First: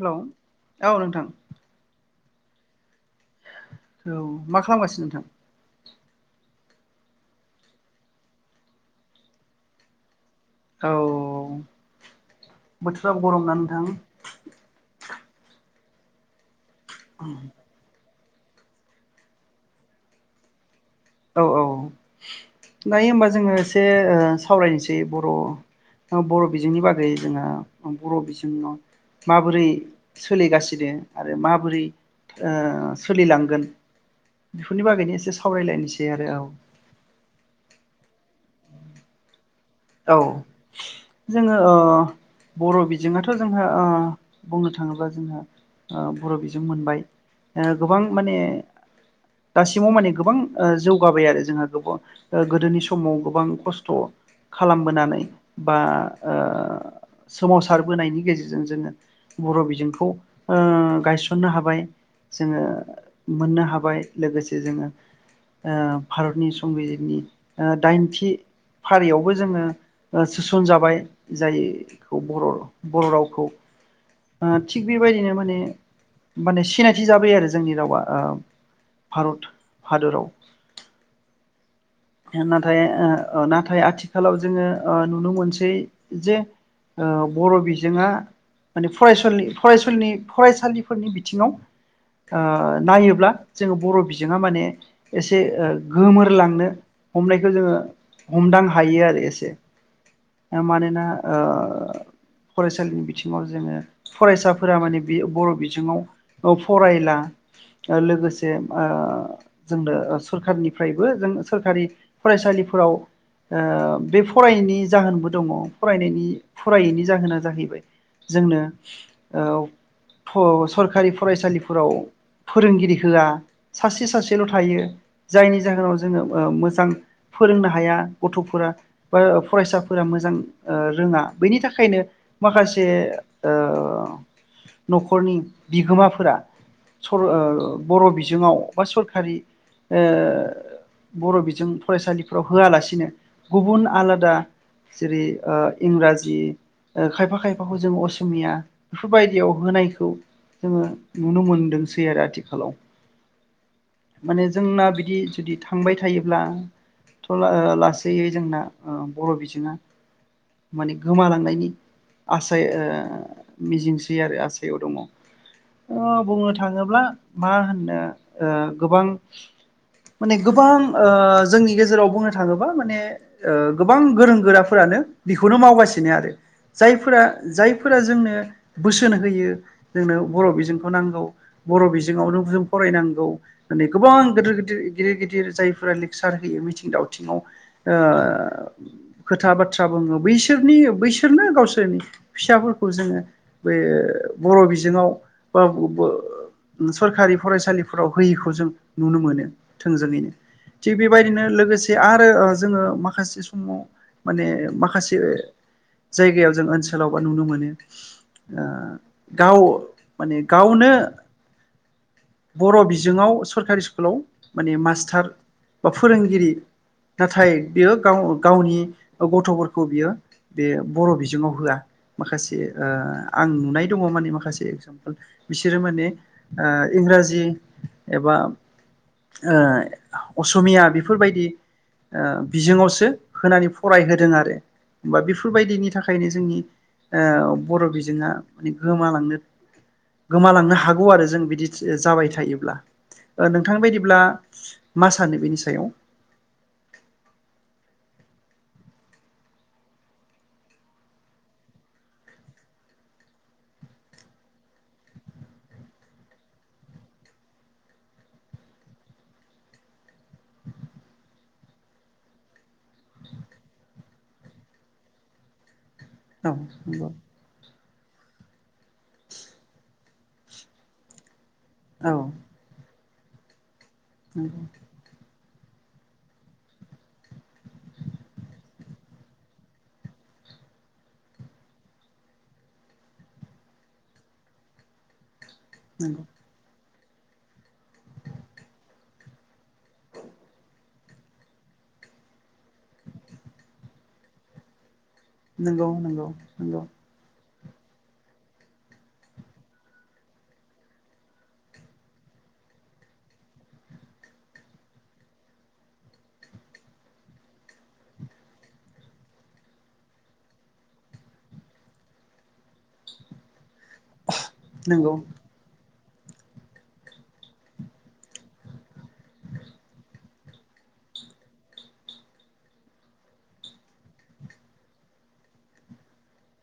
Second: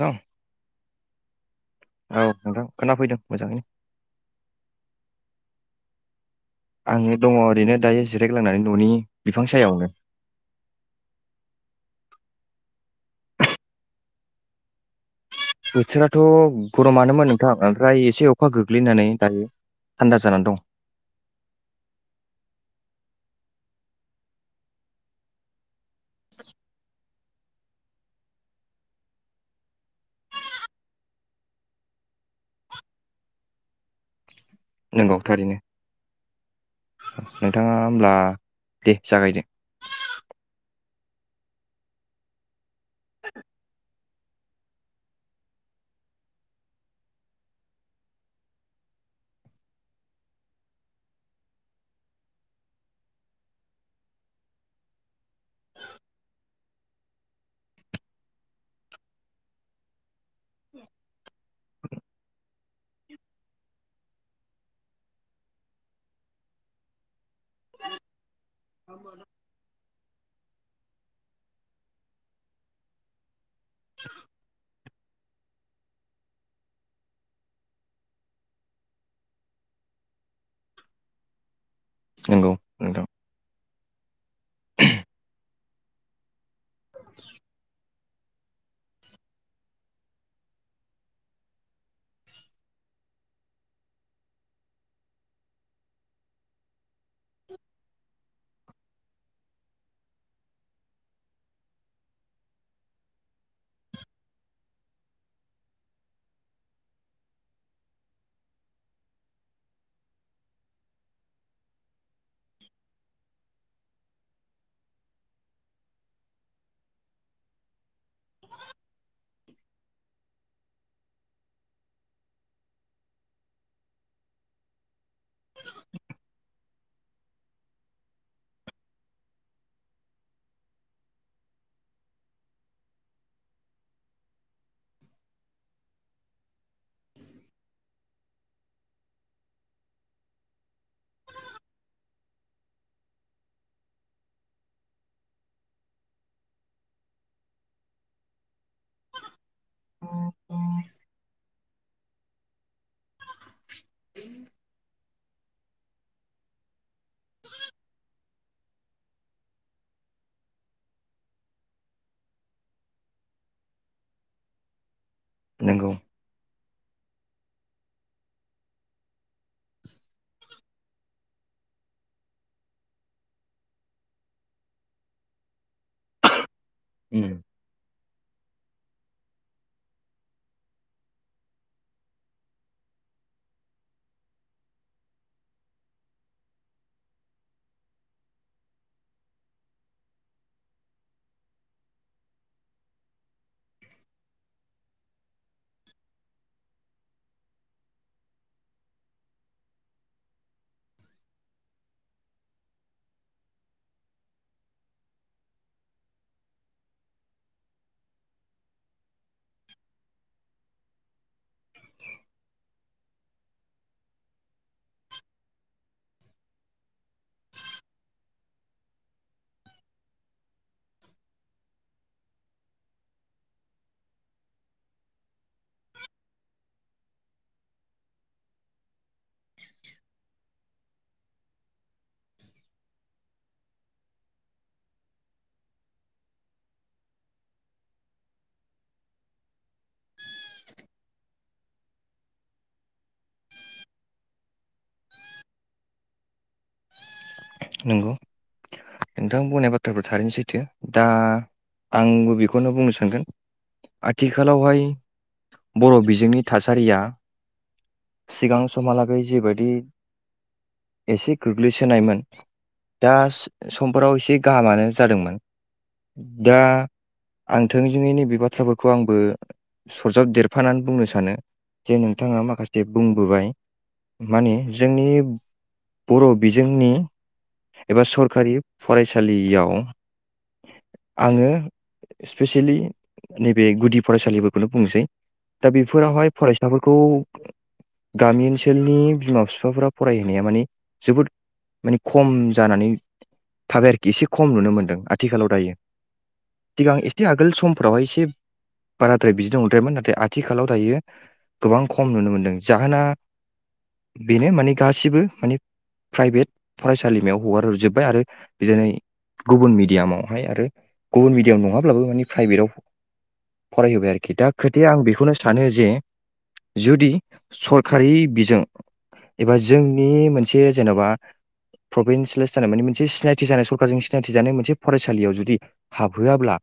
हेल औ नोंथां औ नोंथां खोनाफैदों मोजाङैनो औ मा खालामगासिनो नोंथां आङो दङ ओरैनो दायो जिरायग्लांनानै न'नि बिफां सायावनो औ बोथोरा गरम ना नोंथां बोथोराथ' गर'मानोमोन नोंथां ओमफ्राय एसे अख अखा गोग्लैनानै दायो थान्दा जानानै दं औ औ दायो होमबा जोङो एसे ओ सावरायनोसै बर' ओ बर' बिजोंनि बागै जोंहा बर' बिजोङाव माबोरै सोलिगासिनो आरो माबोरै ओ सोलिलांगोन। बेफोरनि नंगौ बागैनो एसे थारैनो सावरायलायनोसै आरो औ नोंथाङा होमला दे जागायदो औ जोङो ओ बर' बिजोङाथ' जोंहा अ बुंनो थाङोब्ला जोंहा ओ बर' बिजों मोनबाय ओ गोबां माने दासिमाव माने गोबां ओ जौगाबाय आरो जोंहा गोबाव गोदोनि समाव गोबां खस्थ' खालामबोनानै बा ओ सोमावसारबोनायनि गेजेरजों जोङो बर' बिजोंखौ ओ गायसननो हाबाय जोङो। मोननो हाबाय लोगोसे जोङो ओ भारतनि संबिजितनि ओ दाइनथि फारियाव जोङो ओ सोसन जाबाय जायखौ बर' बर' रावखौ आ थिक बेबायदिनो माने माने सिनायथि जाबाय आरो जोंनि रावा भारत हादराव नंगौ नाथाय नोंथां ओ अ नाथाय आथिखालाव जोङो ओ नुनो मोनसै जे ओ बर' बिजोङा माने फरायसलि फरायसलिनि फरायसालिफोरनि बिथिङाव ओ नायोब्ला जोङो बर' बिजोङा माने एसे गोमोरलांनो हमनायखौ जोङो हमदां हायो आरो एसे मानोना ओ फरायसालिनि बिथिङाव जोङो फरायसाफोरा माने बे बर' बिजोङाव ओ फरायला लोगोसे जोंनो सरखारनिफ्रायबो जों सोरखारि फरायसालिफोराव ओ बे फरायैनि जाहोनबो दङ फरायनायनि फरायैनि जाहोना जाहैबाय जोंनो ओ फो सरखारि फरायसालिफोराव फोरोंगिरि होआ सासे सासेल' थायो जायनि जाहोनाव जोङो मोजां फोरोंनो हाया गथ'फोरा बा फरायसाफोरा मोजां ओ रोङा बेनि थाखायनो माखासे ओ न'खरनि बिगोमाफोरा सर बर' बिजोङाव बा सरखारि ओ बर' बिजों फरायसालिफ फोराव होआलासिनो गुबुन आलादा जेरै ओ इंराजि खायफा खायफाखौ जों असमिया बेफोरबायदियाव होनायखौ जोङो नुनो मोनदोंसै आरो आथि हेलौ माने जोंना बिदि जदि था थांबाय थायोब्लाथ' ला लासैयै जोंना बर' बिजोङा माने गोमालांनायनि आसायै मिजिंसै आरो आसायाव दङ नंगौ ओ बुंनो थाङोब्ला मा होननो ओ गोबां माने गोबां ओ जोंनि गेजेराव बुंनो थाङोबा माने गोबां गोरों गोराफोरानो बिखौनो मावगासिनो आरो जायफ्रा उम, जायफ्रा जोंनो बोसोन होयो जोंनो बर' बिजोंखौ नांगौ बर' बिजोंआवनो जों फरायनांगौ नै गोबां गिदिर गिदिर गिदिर गिदिरफ्रा गिदिर जायफोरा लेक्सार होयो मिथिं दावथिङाव ओ खोथा बाथ्रा बुङो बैसोरनि बैसोरनो गावसोरनि फिसाफोरखौ जोङो बे बर' बिजोङाव [unintelligible] ओ सरखारि फरायसालिफोराव होयिखौ जों नुनो मोनो थोंजोङैनो थिग बेबायदिनो लोगोसे आरो जोङो माखासे समाव माने माखासे जायगायाव जों ओनसोलाव बा नुनो मोनो ओ गाव माने गावनो [inaudible] बर' बिजोङाव सरकारि स्कुलाव माने मास सार बा फोरोंगिरि नाथाय बियो गाव गावनि गथ'फोरखौ बियो बे बर' बिजोङाव होआ माखासे ओ आं नुनाय दङ माने माखासे एगजामपोल। बिसोरो माने ओ इंराजि एबा ओ अस'मिया बिफोरबायदि ओ बिजोङावसो होनानै फरायहोदों आरो बा बिफोरबायदिनि थाखायनो जोंनि ओ बर' बिजोङा गोमालांनो गोमालांनो हागौ आरो जों बिदि जाबाय थायोब्ला ओ नोंथां बायदिब्ला मा सानो बेनि सायाव? नंगौ नोंथां बुंनाय बाथ्राफोर थारैनो सैथो दा आंबो बेखौनो बुंनो सानगोन आथिखालावहाय बर' बिजोंनि थासारिया सिगां समहालागै जेबायदि एसे गोग्लैसोनायमोन। दास समफोराव एसे गाहामानो जादोंमोन औ दा नंगौ आं थोंजोङै नैबि बाथ्राफोरखौ आंबो सरजाब देरफानानै बुंनो सानो। जे औ नोंथाङा माखासे बुंबोबाय माने जोंनि बर' बिजोंनि एबा सरखारि फरायसालियाव आङो स्पेसेयेलि नैबे गुदि फरायसालिफोरखौनो बुंनोसै दा नंगौ बिफोरावहाय फरायसाफोर खौ गामि ओनसोलनि बिमा फिफाफोरा फरायहोनाया माने जोबोद माने खम जानानै थाबाय आरोखि एसे खम नुनो मोन्दों आ थिखालाव दायो नंगौ नंगौ नंगौ सिगां एसे आगोल सम फोरावहाय एसे बाराद्राय बिदि नंद्रायामोन नाथाय आथिखालाव दायो गोबां खम नुनो मोनदों जाहोना बेनो माने गासिबो माने प्राइभेट फरायसालिमायाव हगारजोब्बाय आरो बिदानै गुबुन मिडियामावहाय आरो गुबुन मिडियाम नङाब्लाबो मानि प्राइभेटाव फरायहोबाय आरोखि दा नंगौ खोथाया आं बेखौनो सानो जे जुदि सरखारि बिजों एबा जोंनि मोनसे जेन'बा प्रभिन्सियेेलाइस जानाय माने मोनसे सिनायथि जानाय सरखारारजों सिनायथि जानाय मोनसे फरायसालियाव जुदि हाबहोआब्ला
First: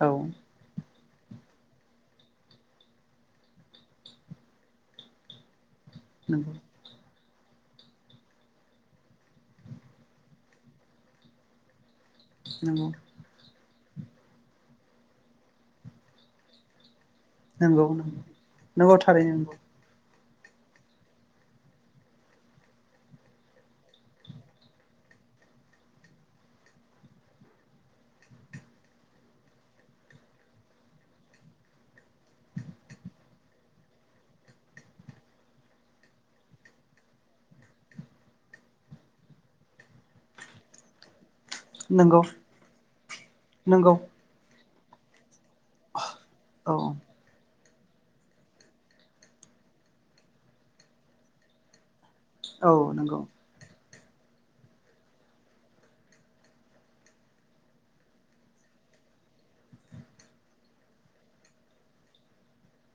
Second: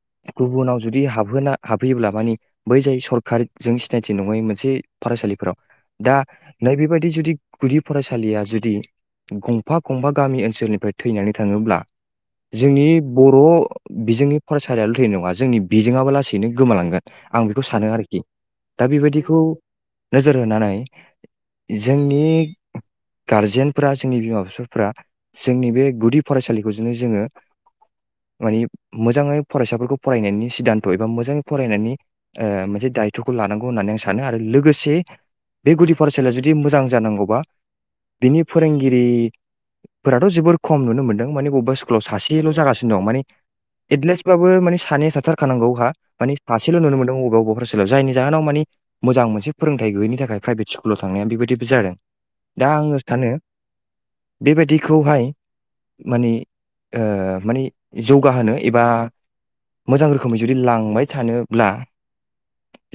औ गुबुनाव जुदि हाबहोना हाबहैयोब्ला मानि बै जाय सरखारजों सिनायथि नङै मोनसे फरायसालिफोराव दा नंगौ नैबेबायदि जुदि गुदि फरायसालिया जुदि गंफा गंफा गामि ओनसोलनिफ्राय थैनानै थाङोब्ला जोंनि नंगौ बर' बिजोंनि फरायसालियाल' थैनाय नङा जोंनि बिजोङाबो लासैनो गोमालांगोन। आं बेखौ सानो नंगौ आरोखि दा नंगौ बेबायदिखौ थारैनो नोजोर होनानै जोंनि गारजेन फोरा जोंनि बिमा फिफाफोरा जोंनि बे गुदि फरायसालिखौ जोनो जोङो मानि मोजाङै फरायसाफोरखौ फरायनायनि सिदानथ' एबा मोजाङै फरायनायनि ओ मोनसे दायथ'खौ लानांगौ होननानै आं सानो आरो लोगोसे बे गुदि फरायसालिया जुदि मोजां जानांगौबा बिनि फोरोंगिरिफोराथ' जोबोर खम नुनो मोन्दों माने अब्बा स्कुलाव नंगौ सासेल' जागासिनो दं माने नंगौ एथलेसबाबो माने सानै साथार थानांगौ हा माने औ सासेल' नुनो मोनदों [unintelligible] जायनि जाहोनाव मानि मोजां मोनसे फोरोंथाइ गैयिनि थाखाय प्राइभेट स्कुलाव थांनाया बेबायदिबो जादों। दा औ आङो नंगौ। सानो बेबायदिखौहाय मानि ओ मानि जौगाहोनो एबा मोजां रोखोमै जुदि लांबाय थानोब्ला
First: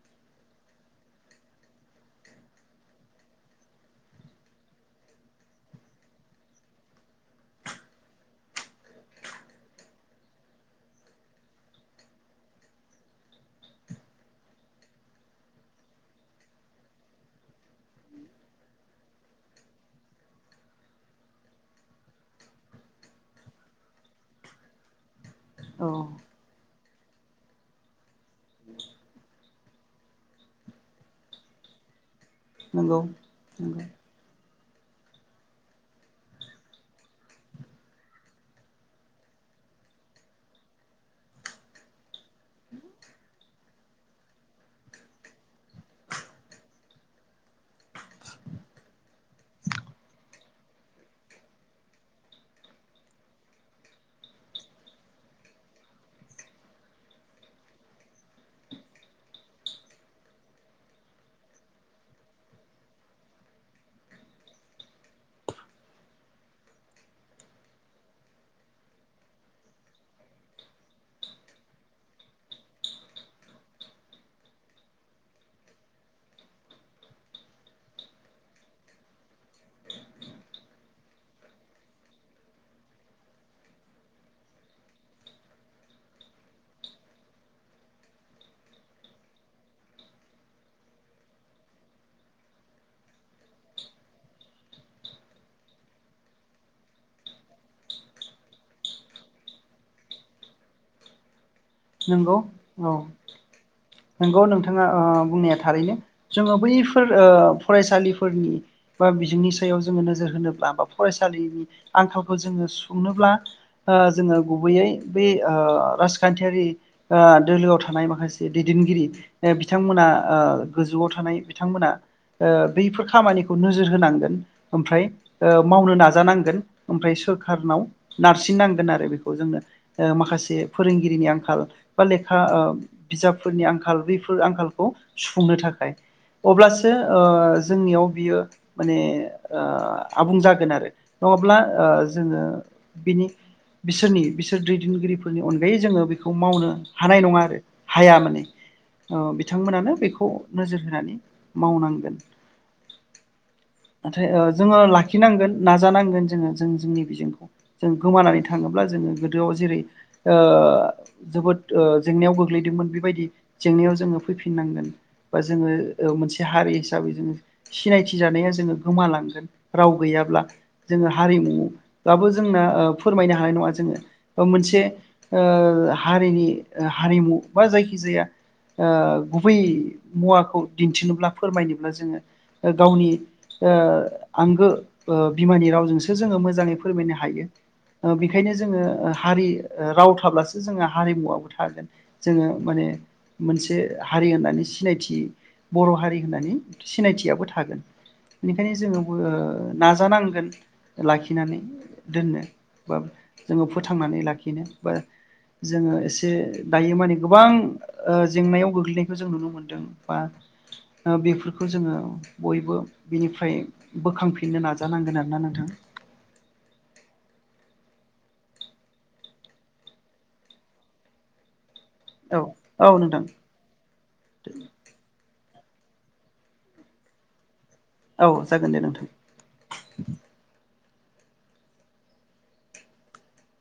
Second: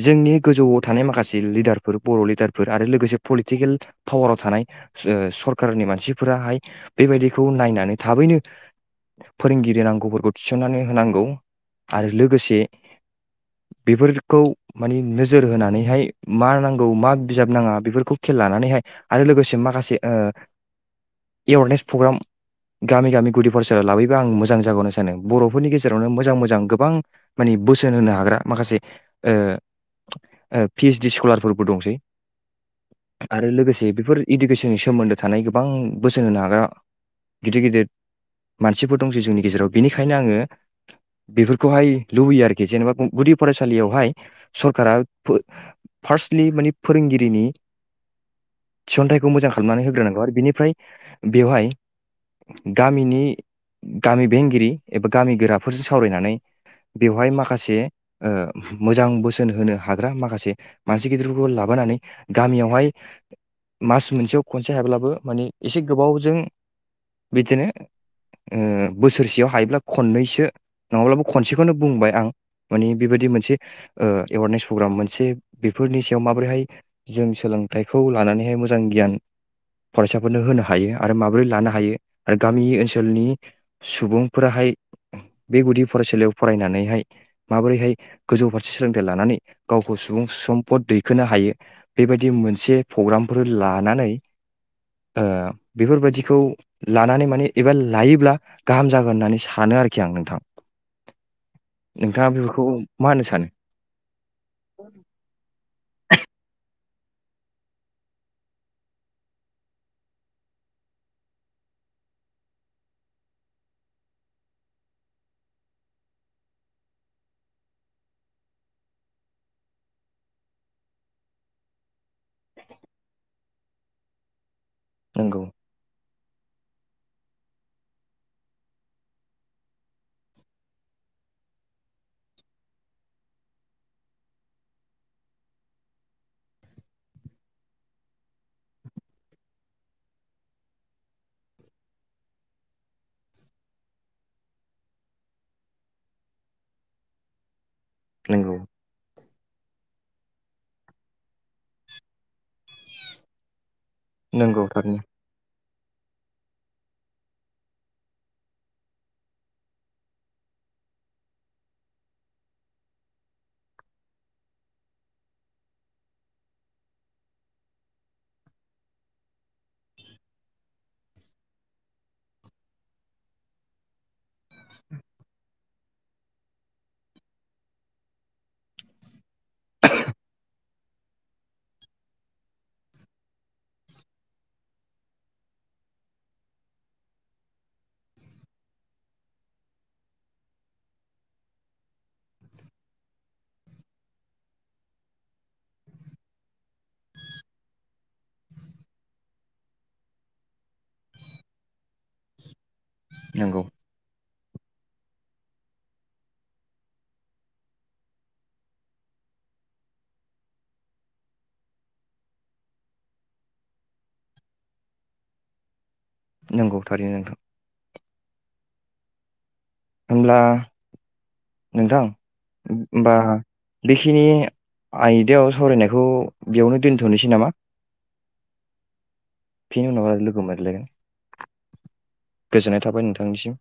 जोंनि गोजौआव थानाय माखासे लिडारफोर बर' लिडारफोर आरो लोगोसे पलिटिकेल पावाराव थानाय ओ सरखारनि मानसिफोराहाय बेबायदिखौ नायनानै थाबैनो फोरोंगिरि नांगौफोरखौ थिसननानै होनांगौ आरो लोगोसे बेफोरखौ मानि नोजोर होनानैहाय मा नांगौ मा बिजाब नाङा बेफोरखौ खेल लानानैहाय आरो लोगोसे माखासे ओ ए वारनेस प्रग्राम गामि गामि गुदि फरायसालियाव लाबोयोबा आं मोजां जागौ होनना सानो। बर'फोरनि औ गेजेरावनो मोजां मोजां गोबां। मानि बोसोन होनो हाग्रा। माखासे ओ ओ पि-ऐस-डि स्कलारफोरबो दंसै। नंगौ आरो नंगौ लोगोसे बेफोर इडुकेसन। सोमोन्दो। थानाय गोबां बोसोन होनो हाग्रा गिदिर गिदिर मानसिफोर दंसै जोंनि गेजेराव बेनिखायनो आङो बेफोरखौहाय लुबैयो आरोखि जेनेबा गुदि फरायसालियावहाय सरकारा फार्स्टलि मानि फोरोंगिरिनि थिसन्थाइखौ मोजां खालामनानै होग्रोनांगौ। आर बिनिफ्राय बेवहाय गामिनि गामि बेंगिरि एबा गामि गोराफोरजों सावरायनानै बेवहाय माखासे ओ मोजां बोसोन होनो हाग्रा माखासे मानसि गिदिरफोरखौ लाबोनानै गामियावहाय मास मोनसेयाव खनसे हायाब्ला बो मानि एसे गोबावजों बिदिनो ओ बोसोरसेयाव हायोब्ला खननैसो नङाब्लाबो खनसेखौनो बुंबाय आं मानि बेबायदि मोनसे ओ एवारनेस प्रग्राम मोनसे बेफोरनि सायाव माबोरैहाय जों सोलोंथाइखौ लानानैहाय मोजां गियान फरायसाफोरनो होनो हायो आरो माबोरै लानो हायो आरो गामि ओनसोलनि सुबुंफोराहाय बे गुदि फरायसालियाव फरायनानैहाय माबोरैहाय गोजौ फारसे सोलोंथाइ लानानै गावखौ सुबुं सम्पद दैखोनो हायो बेबायदि मोनसे प्रग्रामफोर लानानै ओ बेफोरबायदिखौ लानानै माने एबा लायोब्ला गाहाम जागोन होननानै सानो आरोखि आं नोंथां। नोंथाङा नंगौ बेफोरखौ औ मा होनो सानो? नंगौ नोंथाङा ओ बुंनाया थारैनो जोङो बै फोर ओ फरायसालिफोरनि बा बिजोंनि सायाव जोङो नोजोर होनोब्ला बा फरायसालिनि आंखालखौ जोङो सुंनोब्ला ओ जोङो गुबैयै बे ओ राजखान्थियारि ओ दोलोआव थानाय माखासे दैदेनगिरि बिथांमोना ओ गोजौआव थानाय बिथांमोना ओ बैफोर खामानिखौ नोजोर होनांगोन। ओमफ्राय नंगौ ओ मावनो नाजा। जानांगोन ओमफ्राय सोरखारनाव नारसिननांगोन आरो बेखौ जोंनो ओ माखासे फोरोंगिरिनि आंखाल। बा लेखा ओ बिजाबफोरनि आंखाल बैफोर आंखालखौ सुफुंनो थाखाय अब्लासो ओ जोंनियाव बियो माने ओ आबुं जागोन आरो नङाब्ला जोङो बिनि बिसोरनि बिसोर दैदेनगिरिफोरनि अनगायै जोङो बेखौ मावनो हानाय नङा आरो। हाया माने। नंगौ ओ बिथांमोनानो बेखौ नोजोर होनानै मावनांगोन। नाथाय ओ नंगौ जोङो थारैनो लाखिनांगोन नाजानांगोन। जोङो जों जोंनि बिजोंखौ जों गोमानानै थाङोब्ला जोङो गोदोआव जेरै ओ जोबोद ओ जेंनायाव गोग्लैदोंमोन बेबायदि जेंनायाव जोङो फैफिननांगोन बा जोङो मोनसे हारि हिसाबै जोङो सिनायथि जानाया जोङो गोमालांगोन राव गैयाब्ला जोङो हारिमु बाबो जोंना फोरमायनो हानाय नङा जोङो मोनसे ओ हारिनि । हारिमु बा जायखिजाया ओ गुबै मुवाखौ दिन्थिनोब्ला फोरमायनोब्ला जोङो गावनि ओ आंगो ओ बिमानि रावजोंसो जोङो मोजाङै फोरमायनो हायो ओ बेखायनो जोङो ओ हारि राव थाब्लासो जों हारिमुवाबो था थागोन जोङो माने मोनसे हारि होननानै सिनायथि बर' हारि होननानै सिनायथियाबो थागोन बेनिखायनो जोङो ओ नाजानांगोन लाखिनानै। दोननो बा नंगौ जोङो फोथांनानै लाखि बेनो बा जोङो एसे एसे दायो माने गोबां ओ जेंनायाव गोग्लैनायखौ जों नुनो मोनदों बा बेफोरखौ जोङो बयबो बिनिफ्राय बोखांफिननो नाजानांगोन आरोना नोंथां। नंगौ थारैनो नोंथां। होमब्ला? नोंथां औ औ होनबा नोंथां बेखिनि आयदायाव सावरायनायखौ बेयावनो दोनथनोसै नामा? औ जागोन दे नोंथां। फिन उनाव आरो लोगो मोनलायगोन। गोजोननाय थाबाय नोंथांनिसिम।